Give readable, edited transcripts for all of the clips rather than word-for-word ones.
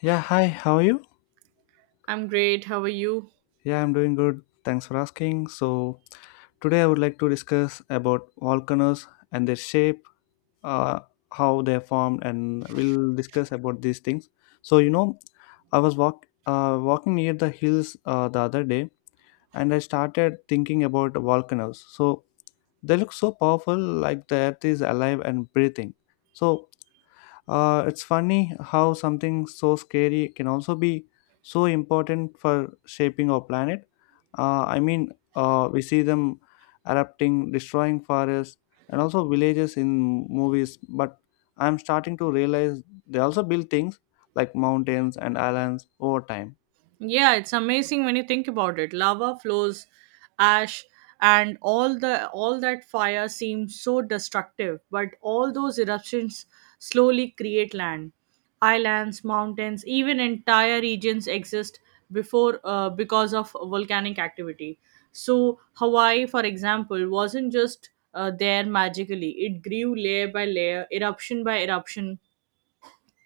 Yeah, hi, how are you? I'm great. How are you? Yeah, I'm doing good. Thanks for asking. Today I would like to discuss about volcanoes and their shape, uh, how they're formed, and we'll discuss about these things. So, you know, I was walking near the hills the other day and I started thinking about volcanoes. So they look so powerful, like the earth is alive and breathing. So, it's funny how something so scary can also be so important for shaping our planet. Uh, I mean, we see them erupting, destroying forests, and also villages in movies. But I'm starting to realize they also build things like mountains and islands over time. Yeah, it's amazing when you think about it. Lava flows, ash, and all that fire seems so destructive, but all those eruptions slowly create land. Islands, mountains, even entire regions exist before because of volcanic activity. So Hawaii, for example, wasn't just there magically. It grew layer by layer, eruption by eruption,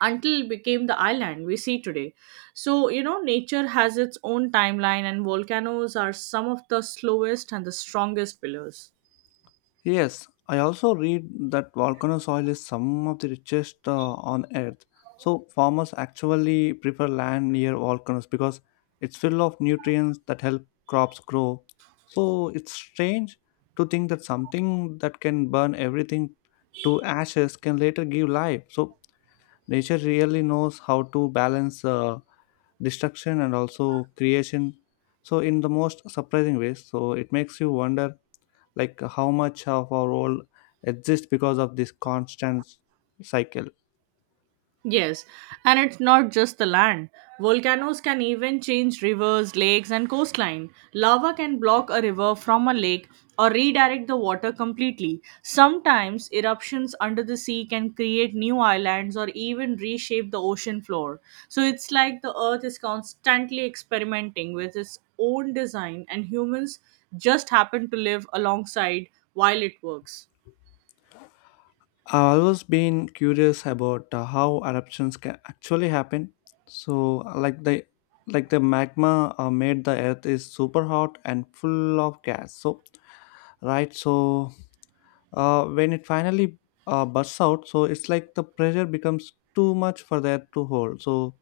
until it became the island we see today. So, you know, nature has its own timeline, and volcanoes are some of the slowest and the strongest pillars. Yes, I also read that volcano soil is some of the richest on earth. So farmers actually prefer land near volcanoes because it's full of nutrients that help crops grow. So it's strange to think that something that can burn everything to ashes can later give life. So nature really knows how to balance destruction and also creation, so in the most surprising ways. So it makes you wonder like how much of our world exists because of this constant cycle. Yes, and it's not just the land. Volcanoes can even change rivers, lakes, and coastline. Lava can block a river from a lake or redirect the water completely. Sometimes eruptions under the sea can create new islands or even reshape the ocean floor. So it's like the earth is constantly experimenting with its own design, and humans just happen to live alongside while it works. I've always been curious about how eruptions can actually happen. So, like the magma made the earth is super hot and full of gas. So, right. So, when it finally bursts out, so it's like the pressure becomes too much for the earth to hold. So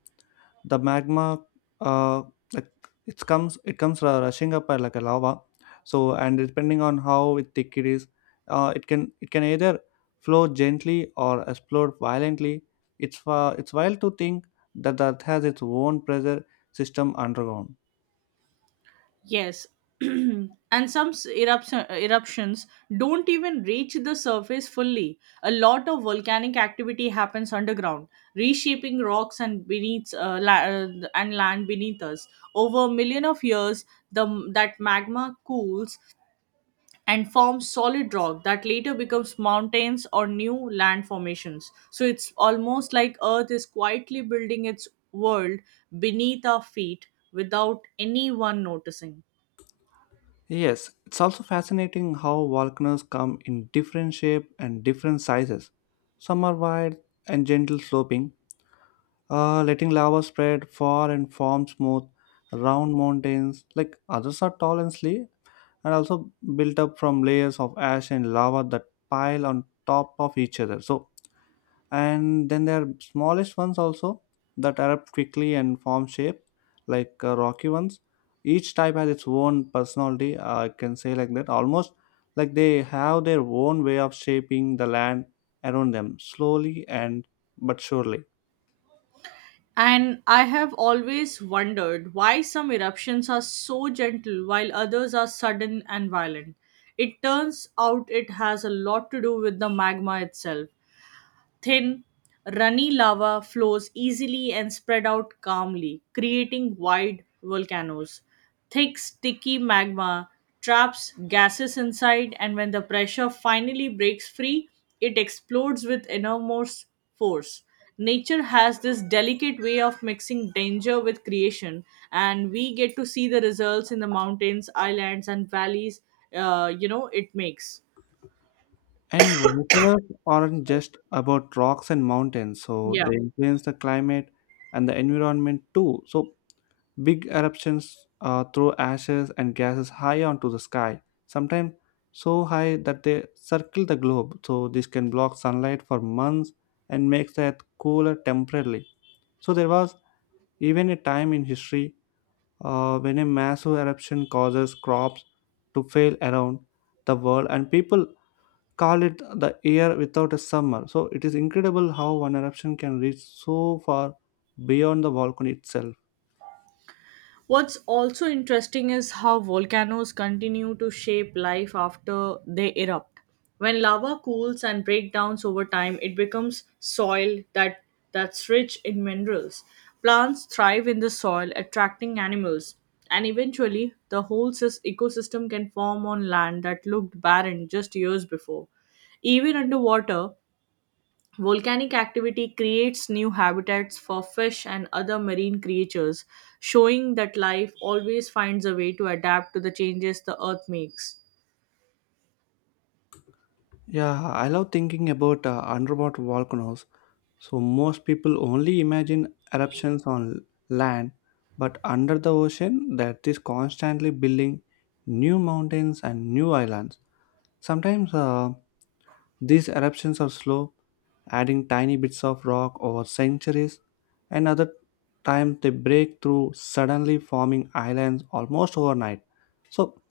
the magma, uh, like it comes rushing up like a lava. So, and depending on how it thick it is, it can either flow gently or explode violently. It's wild to think that the earth has its own pressure system underground. Yes. And eruptions don't even reach the surface fully. A lot of volcanic activity happens underground, reshaping rocks and and land beneath us. Over a million of years, the that magma cools and forms solid rock that later becomes mountains or new land formations. So it's almost like Earth is quietly building its world beneath our feet without anyone noticing. Yes, it's also fascinating how volcanoes come in different shape and different sizes. Some are wide and gentle sloping, letting lava spread far and form smooth, round mountains. Like others are tall and sleek, and also built up from layers of ash and lava that pile on top of each other. So, and then there are smallest ones also that erupt quickly and form shape, like rocky ones. Each type has its own personality, I can say like that. Almost like they have their own way of shaping the land around them, slowly and but surely. And I have always wondered why some eruptions are so gentle while others are sudden and violent. It turns out it has a lot to do with the magma itself. Thin, runny lava flows easily and spread out calmly, creating wide volcanoes. Thick, sticky magma traps gases inside, and when the pressure finally breaks free, it explodes with enormous force. Nature has this delicate way of mixing danger with creation, and we get to see the results in the mountains, islands, and valleys. It makes. And volcanoes aren't just about rocks and mountains, so Yeah. they influence the climate and the environment too. So big eruptions throw ashes and gases high onto the sky, sometimes so high that they circle the globe. So this can block sunlight for months and makes the earth cooler temporarily. So there was even a time in history when a massive eruption causes crops to fail around the world and people call it the year without a summer. So it is incredible how one eruption can reach so far beyond the volcano itself. What's also interesting is how volcanoes continue to shape life after they erupt. When lava cools and breakdowns over time, it becomes soil that that's rich in minerals. Plants thrive in the soil, attracting animals, and eventually the whole ecosystem can form on land that looked barren just years before. Even underwater, volcanic activity creates new habitats for fish and other marine creatures, showing that life always finds a way to adapt to the changes the earth makes. Yeah, I love thinking about underwater volcanoes. So most people only imagine eruptions on land, but under the ocean, that is constantly building new mountains and new islands. Sometimes these eruptions are slow, adding tiny bits of rock over centuries, and other times they break through, suddenly forming islands almost overnight. So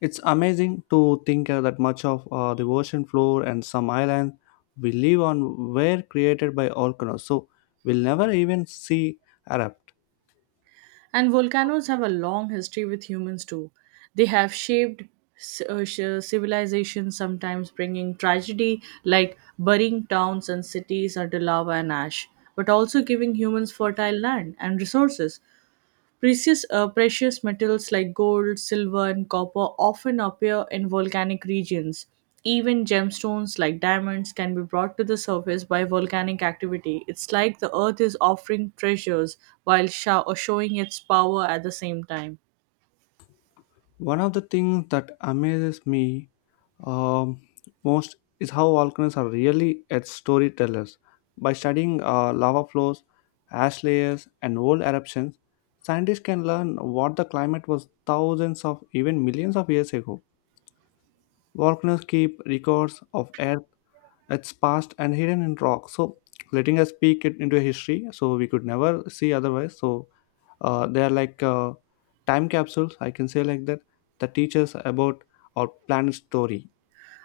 it's amazing to think that much of the ocean floor and some islands we live on were created by volcanoes, so we'll never even see erupt. And volcanoes have a long history with humans too. They have shaped civilizations, sometimes bringing tragedy like burying towns and cities under lava and ash, but also giving humans fertile land and resources. Precious metals like gold, silver, and copper often appear in volcanic regions. Even gemstones like diamonds can be brought to the surface by volcanic activity. It's like the earth is offering treasures while showing its power at the same time. One of the things that amazes me Um, most is how volcanoes are really at storytellers. By studying lava flows, ash layers, and old eruptions, scientists can learn what the climate was thousands of even millions of years ago. Volcanoes keep records of Earth, its past, and hidden in rock. So letting us peek it into history, so we could never see otherwise. So they are like time capsules, I can say like that, that teach us about our planet's story.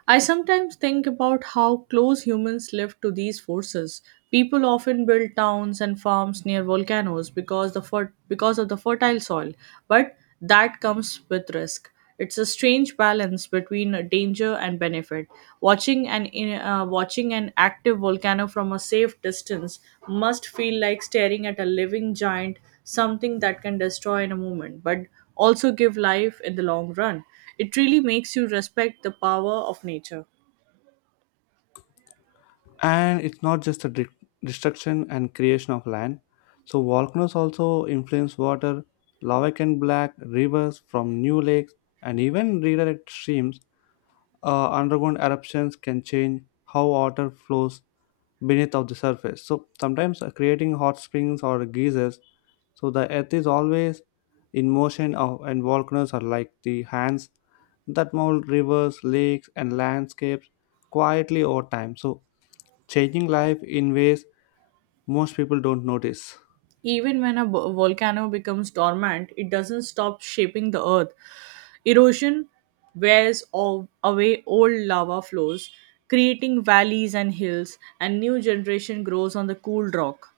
I sometimes think about how close humans live to these forces. People often build towns and farms near volcanoes because of the fertile soil, but that comes with risk. It's a strange balance between danger and benefit. Watching an active volcano from a safe distance must feel like staring at a living giant, something that can destroy in a moment, but also give life in the long run. It really makes you respect the power of nature. And it's not just the destruction and creation of land, so volcanoes also influence water. Lava can black rivers from new lakes and even redirect streams. Underground eruptions can change how water flows beneath of the surface, so sometimes creating hot springs or geysers. So the earth is always in motion of, and volcanoes are like the hands that mold rivers, lakes, and landscapes quietly over time, so changing life in ways most people don't notice. Even when a volcano becomes dormant, it doesn't stop shaping the earth. Erosion wears all away old lava flows, creating valleys and hills, and new generation grows on the cooled rock.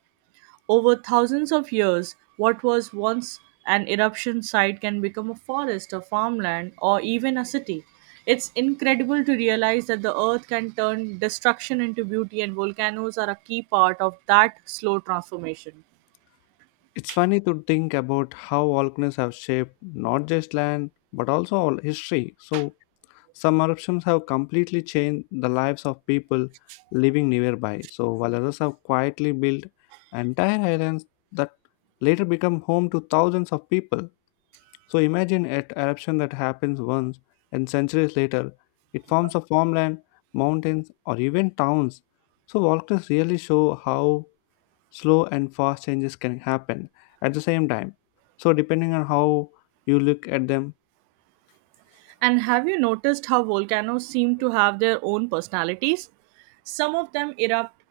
Over thousands of years, what was once an eruption site can become a forest, a farmland, or even a city. It's incredible to realize that the earth can turn destruction into beauty, and volcanoes are a key part of that slow transformation. It's funny to think about how volcanoes have shaped not just land but also all history. So some eruptions have completely changed the lives of people living nearby, so while others have quietly built entire islands that later become home to thousands of people. So imagine an eruption that happens once and centuries later it forms a farmland, mountains, or even towns. So volcanoes really show how slow and fast changes can happen at the same time, so depending on how you look at them. And have you noticed how volcanoes seem to have their own personalities? Some of them erupt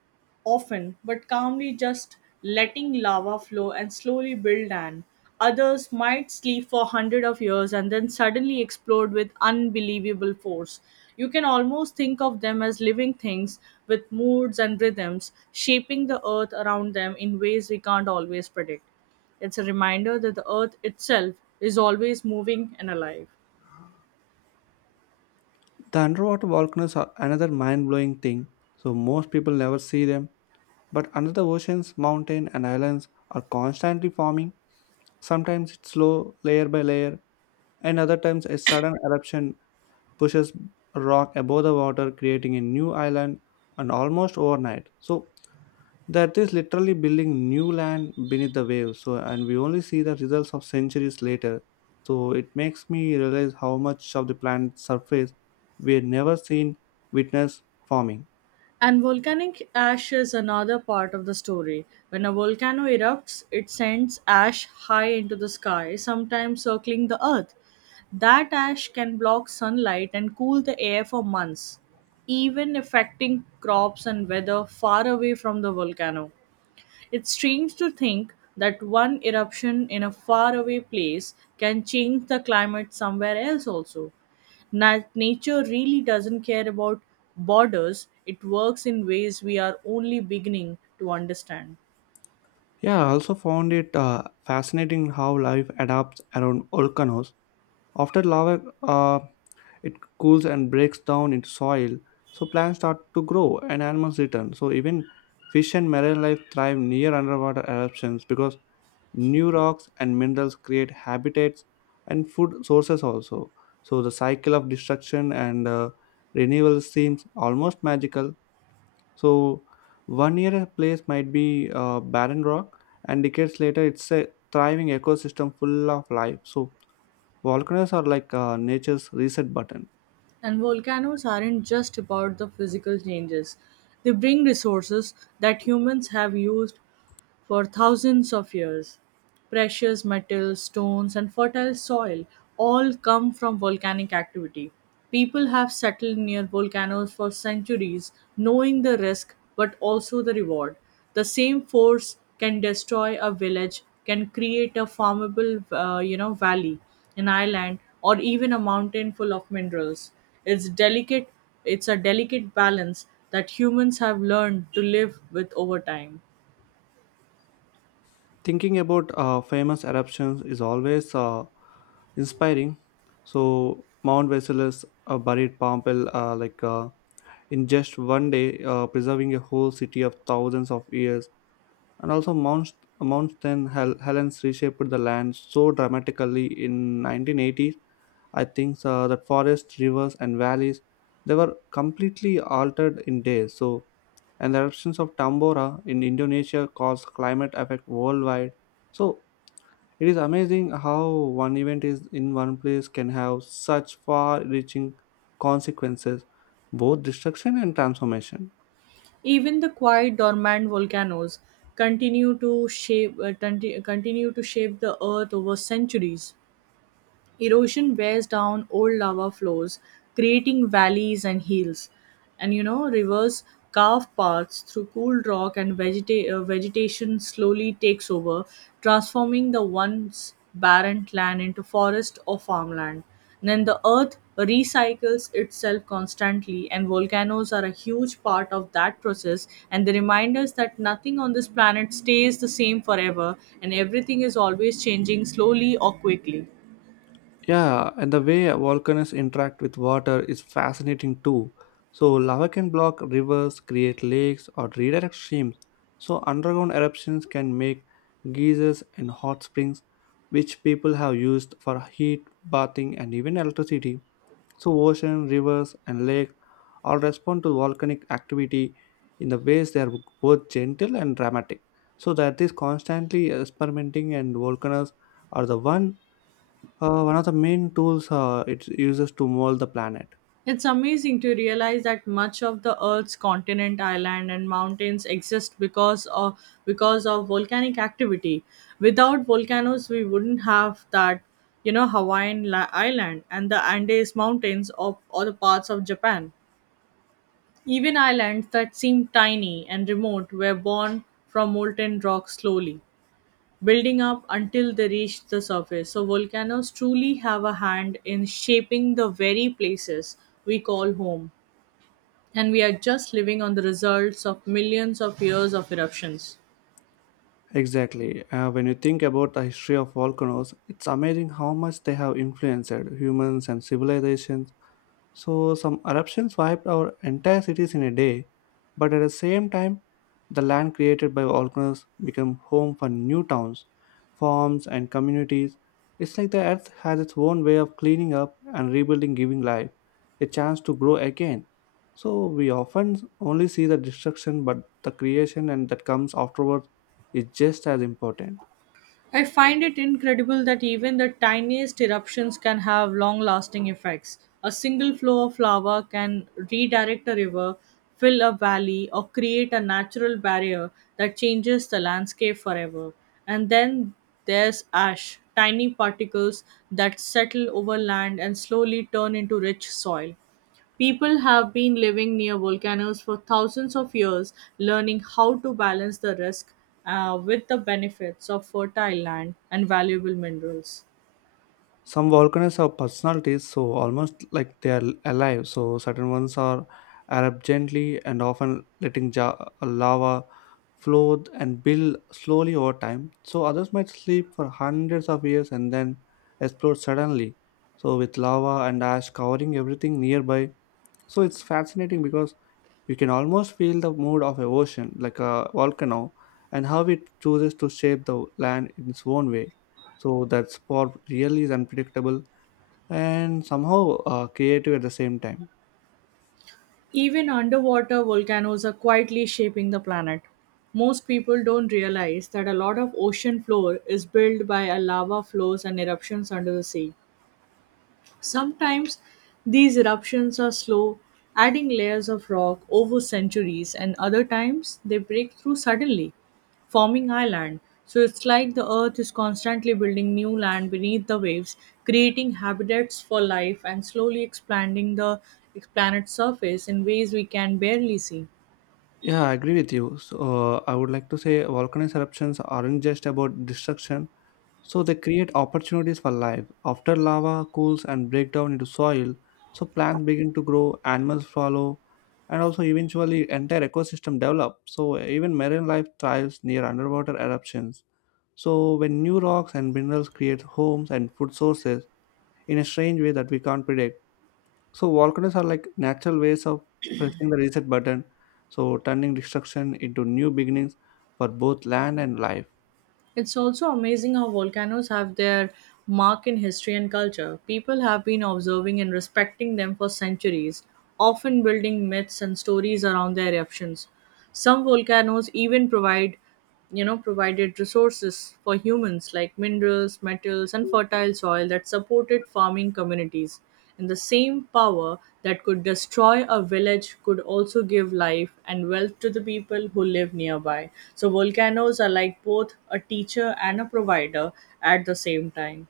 often but calmly, just letting lava flow and slowly build land. Others might sleep for hundreds of years and then suddenly explode with unbelievable force. You can almost think of them as living things with moods and rhythms, shaping the earth around them in ways we can't always predict. It's a reminder that the earth itself is always moving and alive. The underwater volcanoes are another mind blowing thing. So most people never see them, but under the oceans, mountains, and islands are constantly forming. Sometimes it's slow, layer by layer, and other times a sudden eruption pushes rock above the water, creating a new island and almost overnight. So that is literally building new land beneath the waves. So and we only see the results of centuries later, so it makes me realize how much of the planet's surface we had never seen witness forming. And volcanic ash is another part of the story. When a volcano erupts, it sends ash high into the sky, sometimes circling the earth. That ash can block sunlight and cool the air for months, even affecting crops and weather far away from the volcano. It's strange to think that one eruption in a faraway place can change the climate somewhere else also. Nature really doesn't care about borders. It works in ways we are only beginning to understand. Yeah, I also found it fascinating how life adapts around volcanoes. After lava it cools and breaks down into soil, so plants start to grow and animals return. So even fish and marine life thrive near underwater eruptions because new rocks and minerals create habitats and food sources also. So the cycle of destruction and renewal seems almost magical. So one year a place might be barren rock, and decades later it's a thriving ecosystem full of life. So volcanoes are like nature's reset button. And volcanoes aren't just about the physical changes, they bring resources that humans have used for thousands of years. Precious metals, stones, and fertile soil all come from volcanic activity. People have settled near volcanoes for centuries, knowing the risk but also the reward. The same force can destroy a village, can create a valley, an island, or even a mountain full of minerals. It's delicate. It's a delicate balance that humans have learned to live with over time. Thinking about famous eruptions is always inspiring. So Mount Vesuvius buried Pompeii, in just one day, preserving a whole city of thousands of years. And also, Helens reshaped the land so dramatically in 1980s. I think that forests, rivers, and valleys, they were completely altered in days. So, and the eruptions of Tambora in Indonesia caused climate effect worldwide. So it is amazing how one event is in one place can have such far-reaching consequences, both destruction and transformation. Even the quiet dormant volcanoes continue to shape the earth over centuries. Erosion wears down old lava flows, creating valleys and hills. And you know, rivers carve paths through cool rock, and vegetation slowly takes over, transforming the once barren land into forest or farmland. Then the earth recycles itself constantly, and volcanoes are a huge part of that process. And they remind us that nothing on this planet stays the same forever, and everything is always changing slowly or quickly. Yeah, and the way volcanoes interact with water is fascinating too. So lava can block rivers, create lakes, or redirect streams. So underground eruptions can make geysers and hot springs, which people have used for heat, bathing, and even electricity. So ocean, rivers, and lakes all respond to volcanic activity in the ways they are both gentle and dramatic. So that is constantly experimenting, and volcanoes are the one one of the main tools it uses to mold the planet. It's amazing to realize that much of the Earth's continent, island, and mountains exist because of volcanic activity. Without volcanoes, we wouldn't have that, you know, island and the Andes Mountains of or the parts of Japan. Even islands that seem tiny and remote were born from molten rock slowly, building up until they reached the surface. So volcanoes truly have a hand in shaping the very places we call home, and we are just living on the results of millions of years of eruptions. Exactly. When you think about the history of volcanoes, it's amazing how much they have influenced humans and civilizations. So some eruptions wiped our entire cities in a day, but at the same time, the land created by volcanoes became home for new towns, farms, and communities. It's like the earth has its own way of cleaning up and rebuilding, giving life a chance to grow again. So we often only see the destruction, but the creation and that comes afterwards is just as important. I find it incredible that even the tiniest eruptions can have long lasting effects. A single flow of lava can redirect a river, fill a valley, or create a natural barrier that changes the landscape forever. And then there's ash, tiny particles that settle over land and slowly turn into rich soil. People have been living near volcanoes for thousands of years, learning how to balance the risk with the benefits of fertile land and valuable minerals. Some volcanoes have personalities, so almost like they are alive. So certain ones are erupt gently and often, letting lava flow and build slowly over time. So others might sleep for hundreds of years and then explode suddenly, so with lava and ash covering everything nearby. So it's fascinating because you can almost feel the mood of a ocean like a volcano and how it chooses to shape the land in its own way. So that's for really is unpredictable and somehow creative at the same time. Even underwater volcanoes are quietly shaping the planet. Most people don't realize that a lot of ocean floor is built by a lava flows and eruptions under the sea. Sometimes these eruptions are slow, adding layers of rock over centuries, and other times they break through suddenly, forming island. So it's like the earth is constantly building new land beneath the waves, creating habitats for life and slowly expanding the planet's surface in ways we can barely see. Yeah, I agree with you. So I would like to say volcanic eruptions aren't just about destruction. So they create opportunities for life. After lava cools and break down into soil, so plants begin to grow, animals follow, and also eventually entire ecosystem develop. So even marine life thrives near underwater eruptions, so when new rocks and minerals create homes and food sources in a strange way that we can't predict. So volcanoes are like natural ways of pressing the reset button, so turning destruction into new beginnings for both land and life. It's also amazing how volcanoes have their mark in history and culture. People have been observing and respecting them for centuries, often building myths and stories around their eruptions. Some volcanoes even provided resources for humans like minerals, metals, and fertile soil that supported farming communities. And the same power that could destroy a village could also give life and wealth to the people who live nearby. So volcanoes are like both a teacher and a provider at the same time.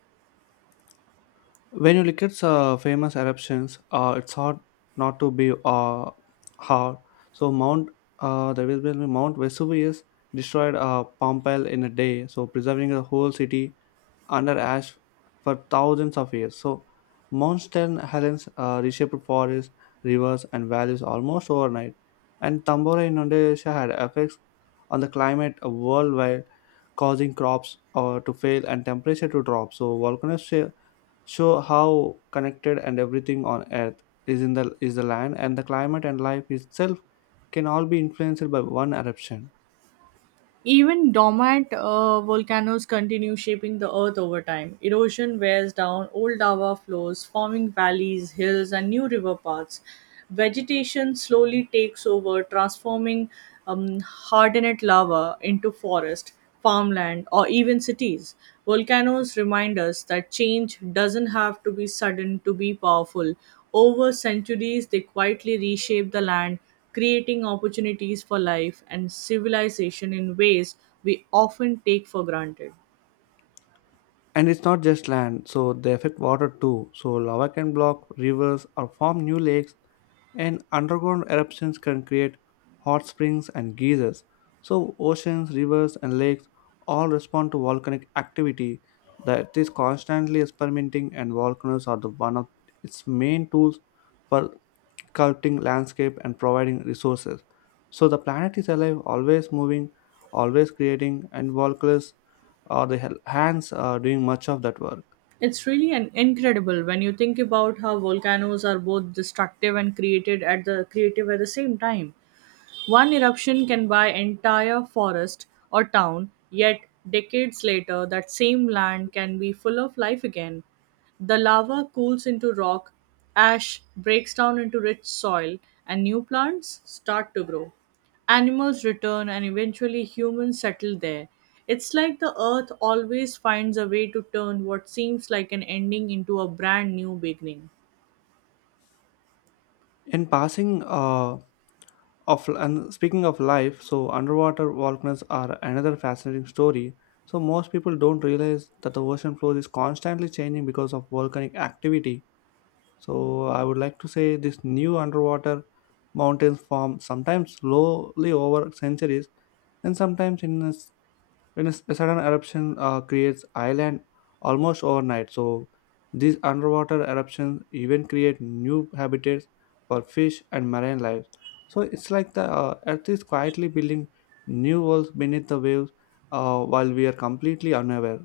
When you look at famous eruptions, it's hard not to be hard. So Mount there will be Mount Vesuvius destroyed Pompeii in a day, so preserving the whole city under ash for thousands of years. So Mount St. Helens reshaped forests, rivers, and valleys almost overnight. And Tambora in Indonesia had effects on the climate worldwide, causing crops to fail and temperature to drop. So, show how connected and everything on Earth is in the land and the climate and life itself can all be influenced by one eruption. Even dormant volcanoes continue shaping the earth over time. Erosion wears down old lava flows, forming valleys, hills, and new river paths. Vegetation slowly takes over, transforming hardened lava into forest, farmland, or even cities. Volcanoes remind us that change doesn't have to be sudden to be powerful. Over centuries, they quietly reshape the land, creating opportunities for life and civilization in ways we often take for granted. And it's not just land, so they affect water too. So lava can block rivers or form new lakes, and underground eruptions can create hot springs and geysers. So oceans, rivers, and lakes all respond to volcanic activity. The Earth is constantly experimenting, and volcanoes are the one of its main tools for sculpting landscape and providing resources. So the planet is alive, always moving, always creating, and volcanoes or hands are doing much of that work. It's really an incredible when you think about how volcanoes are both destructive and created at the creative at the same time. One eruption can buy entire forest or town, yet decades later that same land can be full of life again. The lava cools into rock, ash breaks down into rich soil, and new plants start to grow. Animals return and eventually humans settle there. It's like the earth always finds a way to turn what seems like an ending into a brand new beginning. In passing of and speaking of life, so underwater volcanoes are another fascinating story. So most people don't realize that the ocean floor is constantly changing because of volcanic activity. So I would like to say this new underwater mountains form sometimes slowly over centuries and sometimes a sudden eruption creates island almost overnight, so these underwater eruptions even create new habitats for fish and marine life. So it's like the Earth is quietly building new worlds beneath the waves while we are completely unaware.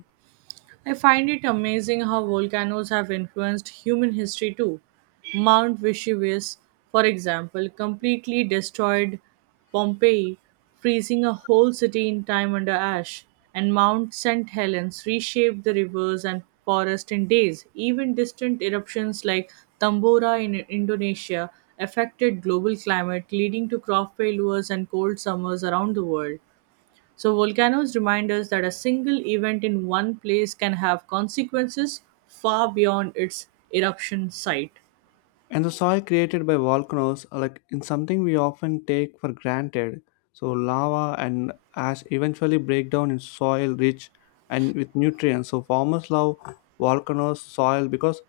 I find it amazing how volcanoes have influenced human history too. Mount Vesuvius, for example, completely destroyed Pompeii, freezing a whole city in time under ash, and Mount St. Helens reshaped the rivers and forest in days. Even distant eruptions like Tambora in Indonesia affected global climate, leading to crop failures and cold summers around the world. So, volcanoes remind us that a single event in one place can have consequences far beyond its eruption site. And the soil created by volcanoes, are like in something we often take for granted. So lava and ash eventually break down in soil rich and with nutrients. So farmers love volcanoes soil because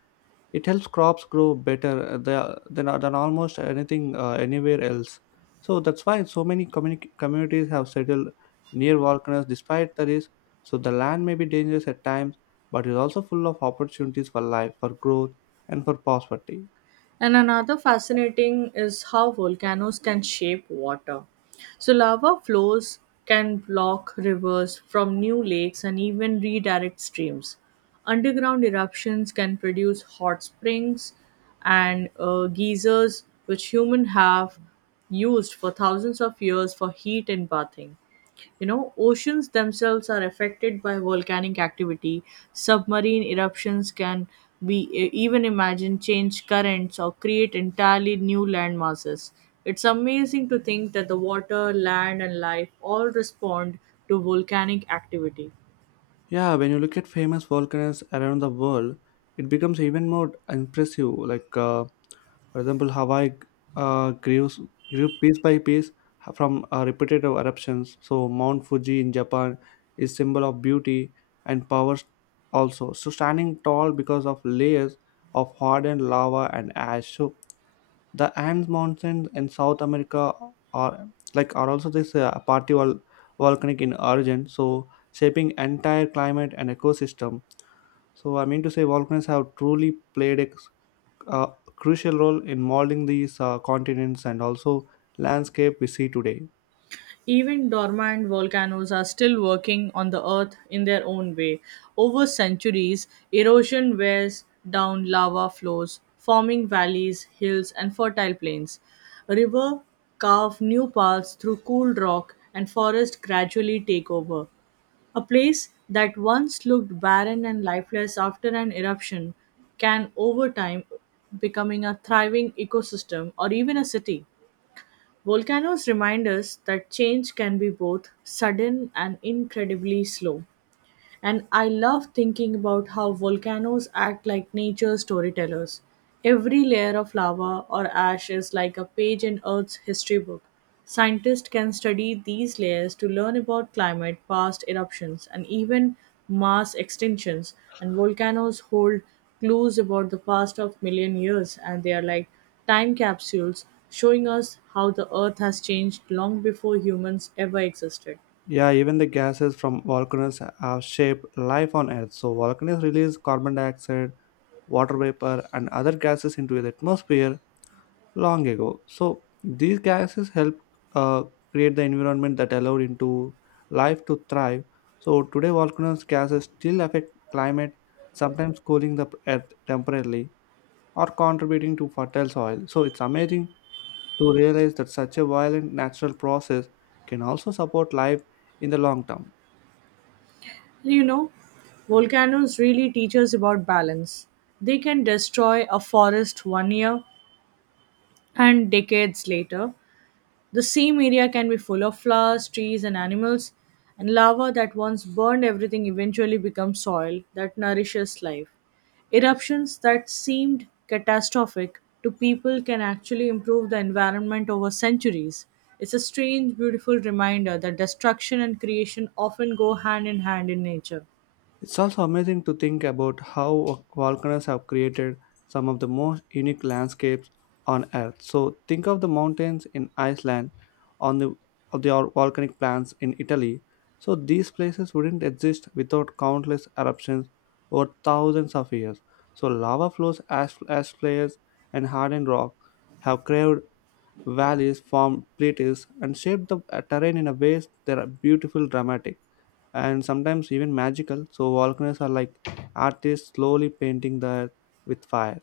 it helps crops grow than almost anything anywhere else. So that's why so many communities have settled near volcanoes despite the risk. So the land may be dangerous at times, but is also full of opportunities for life, for growth, and for prosperity. And another fascinating is how volcanoes can shape water. So, lava flows can block rivers from new lakes and even redirect streams. Underground eruptions can produce hot springs and geysers, which humans have used for thousands of years for heat and bathing. You know, oceans themselves are affected by volcanic activity. Submarine eruptions can even imagine change currents or create entirely new land masses. It's amazing to think that the water, land, and life all respond to volcanic activity. Yeah, when you look at famous volcanoes around the world, it becomes even more impressive. For example, Hawaii uh, grew, grew piece by piece from repetitive eruptions. So Mount Fuji in Japan is symbol of beauty and power also. So standing tall because of layers of hardened lava and ash. So the Andes Mountains in South America are like are also this volcanic in origin. So shaping entire climate and ecosystem. So I mean to say volcanoes have truly played a crucial role in molding these continents and also landscape we see today. Even dormant volcanoes are still working on the Earth in their own way. Over centuries, erosion wears down lava flows, forming valleys, hills, and fertile plains. River carve new paths through cool rock, and forests gradually take over. A place that once looked barren and lifeless after an eruption can, over time, becoming a thriving ecosystem or even a city. Volcanoes remind us that change can be both sudden and incredibly slow. And I love thinking about how volcanoes act like nature's storytellers. Every layer of lava or ash is like a page in Earth's history book. Scientists can study these layers to learn about climate, past eruptions, and even mass extinctions. And volcanoes hold clues about the past of million years, and they are like time capsules showing us how the Earth has changed long before humans ever existed. Yeah, even the gases from volcanoes have shaped life on Earth. So volcanoes release carbon dioxide, water vapor, and other gases into the atmosphere long ago. So these gases help uh, create the environment that allowed into life to thrive. So today, volcanoes gases still affect climate, sometimes cooling the Earth temporarily or contributing to fertile soil. So it's amazing to realize that such a violent natural process can also support life in the long term. You know, volcanoes really teach us about balance. They can destroy a forest one year, and decades later, the same area can be full of flowers, trees, and animals. And lava that once burned everything eventually becomes soil that nourishes life. Eruptions that seemed catastrophic to people can actually improve the environment over centuries. It's a strange, beautiful reminder that destruction and creation often go hand in hand in nature. It's also amazing to think about how volcanoes have created some of the most unique landscapes on Earth. So think of the mountains in Iceland, on the volcanic plants in Italy. So these places wouldn't exist without countless eruptions over thousands of years. So lava flows, ash, ash flares, and hardened rock have craved valleys formed plateaus and shaped the terrain in a ways that are beautiful, dramatic, and sometimes even magical. So volcanoes are like artists slowly painting the earth with fire.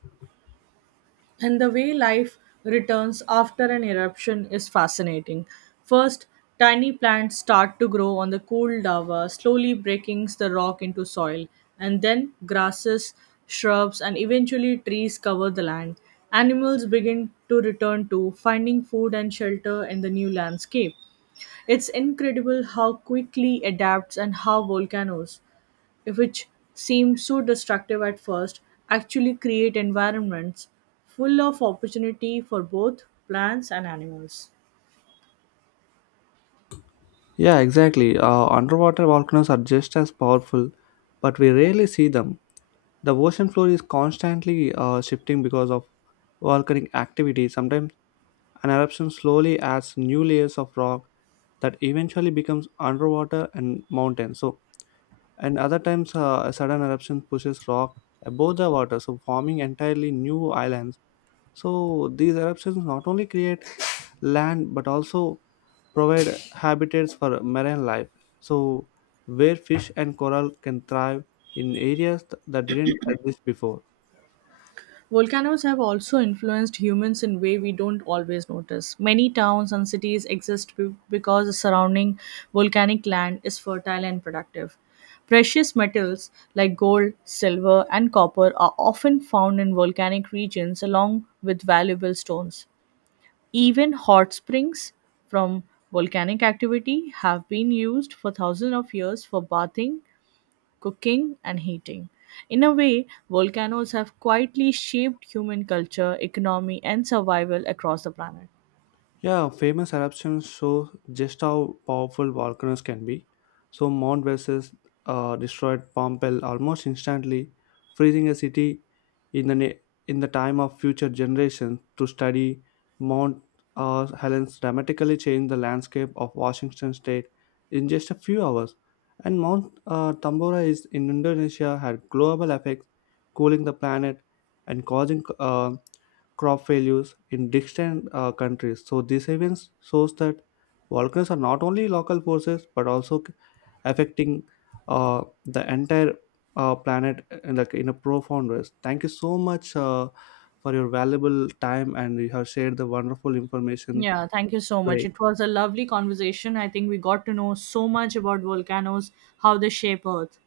And the way life returns after an eruption is fascinating. First, tiny plants start to grow on the cool lava, slowly breaking the rock into soil, and then grasses, shrubs, and eventually trees cover the land. Animals begin to return to finding food and shelter in the new landscape. It's incredible how quickly adapts and how volcanoes, which seem so destructive at first, actually create environments full of opportunity for both plants and animals. Yeah, exactly. Underwater volcanoes are just as powerful, but we rarely see them. The ocean floor is constantly shifting because of volcanic activity. Sometimes an eruption slowly adds new layers of rock that eventually becomes underwater and mountains. So and other times a sudden eruption pushes rock above the water so forming entirely new islands, so these eruptions not only create land but also provide habitats for marine life, so where fish and coral can thrive in areas that didn't exist before. Volcanoes have also influenced humans in way we don't always notice. Many towns and cities exist because the surrounding volcanic land is fertile and productive. Precious metals like gold, silver, and copper are often found in volcanic regions along with valuable stones. Even hot springs from volcanic activity have been used for thousands of years for bathing, cooking, and heating. In a way, volcanoes have quietly shaped human culture, economy, and survival across the planet. Yeah, famous eruptions show just how powerful volcanoes can be. So Mount Vesus destroyed Pompeii almost instantly, freezing a city in the na- in the time of future generations to study Mount Helens dramatically changed the landscape of Washington state in just a few hours. And Mount Tambora is in Indonesia had global effects, cooling the planet and causing crop failures in distant countries. So this events shows that volcanoes are not only local forces but also affecting the entire planet in, like, in a profound ways. Thank you so much for your valuable time and you have shared the wonderful information Yeah, thank you so much. today. It was a lovely conversation. I think we got to know so much about volcanoes, how they shape Earth.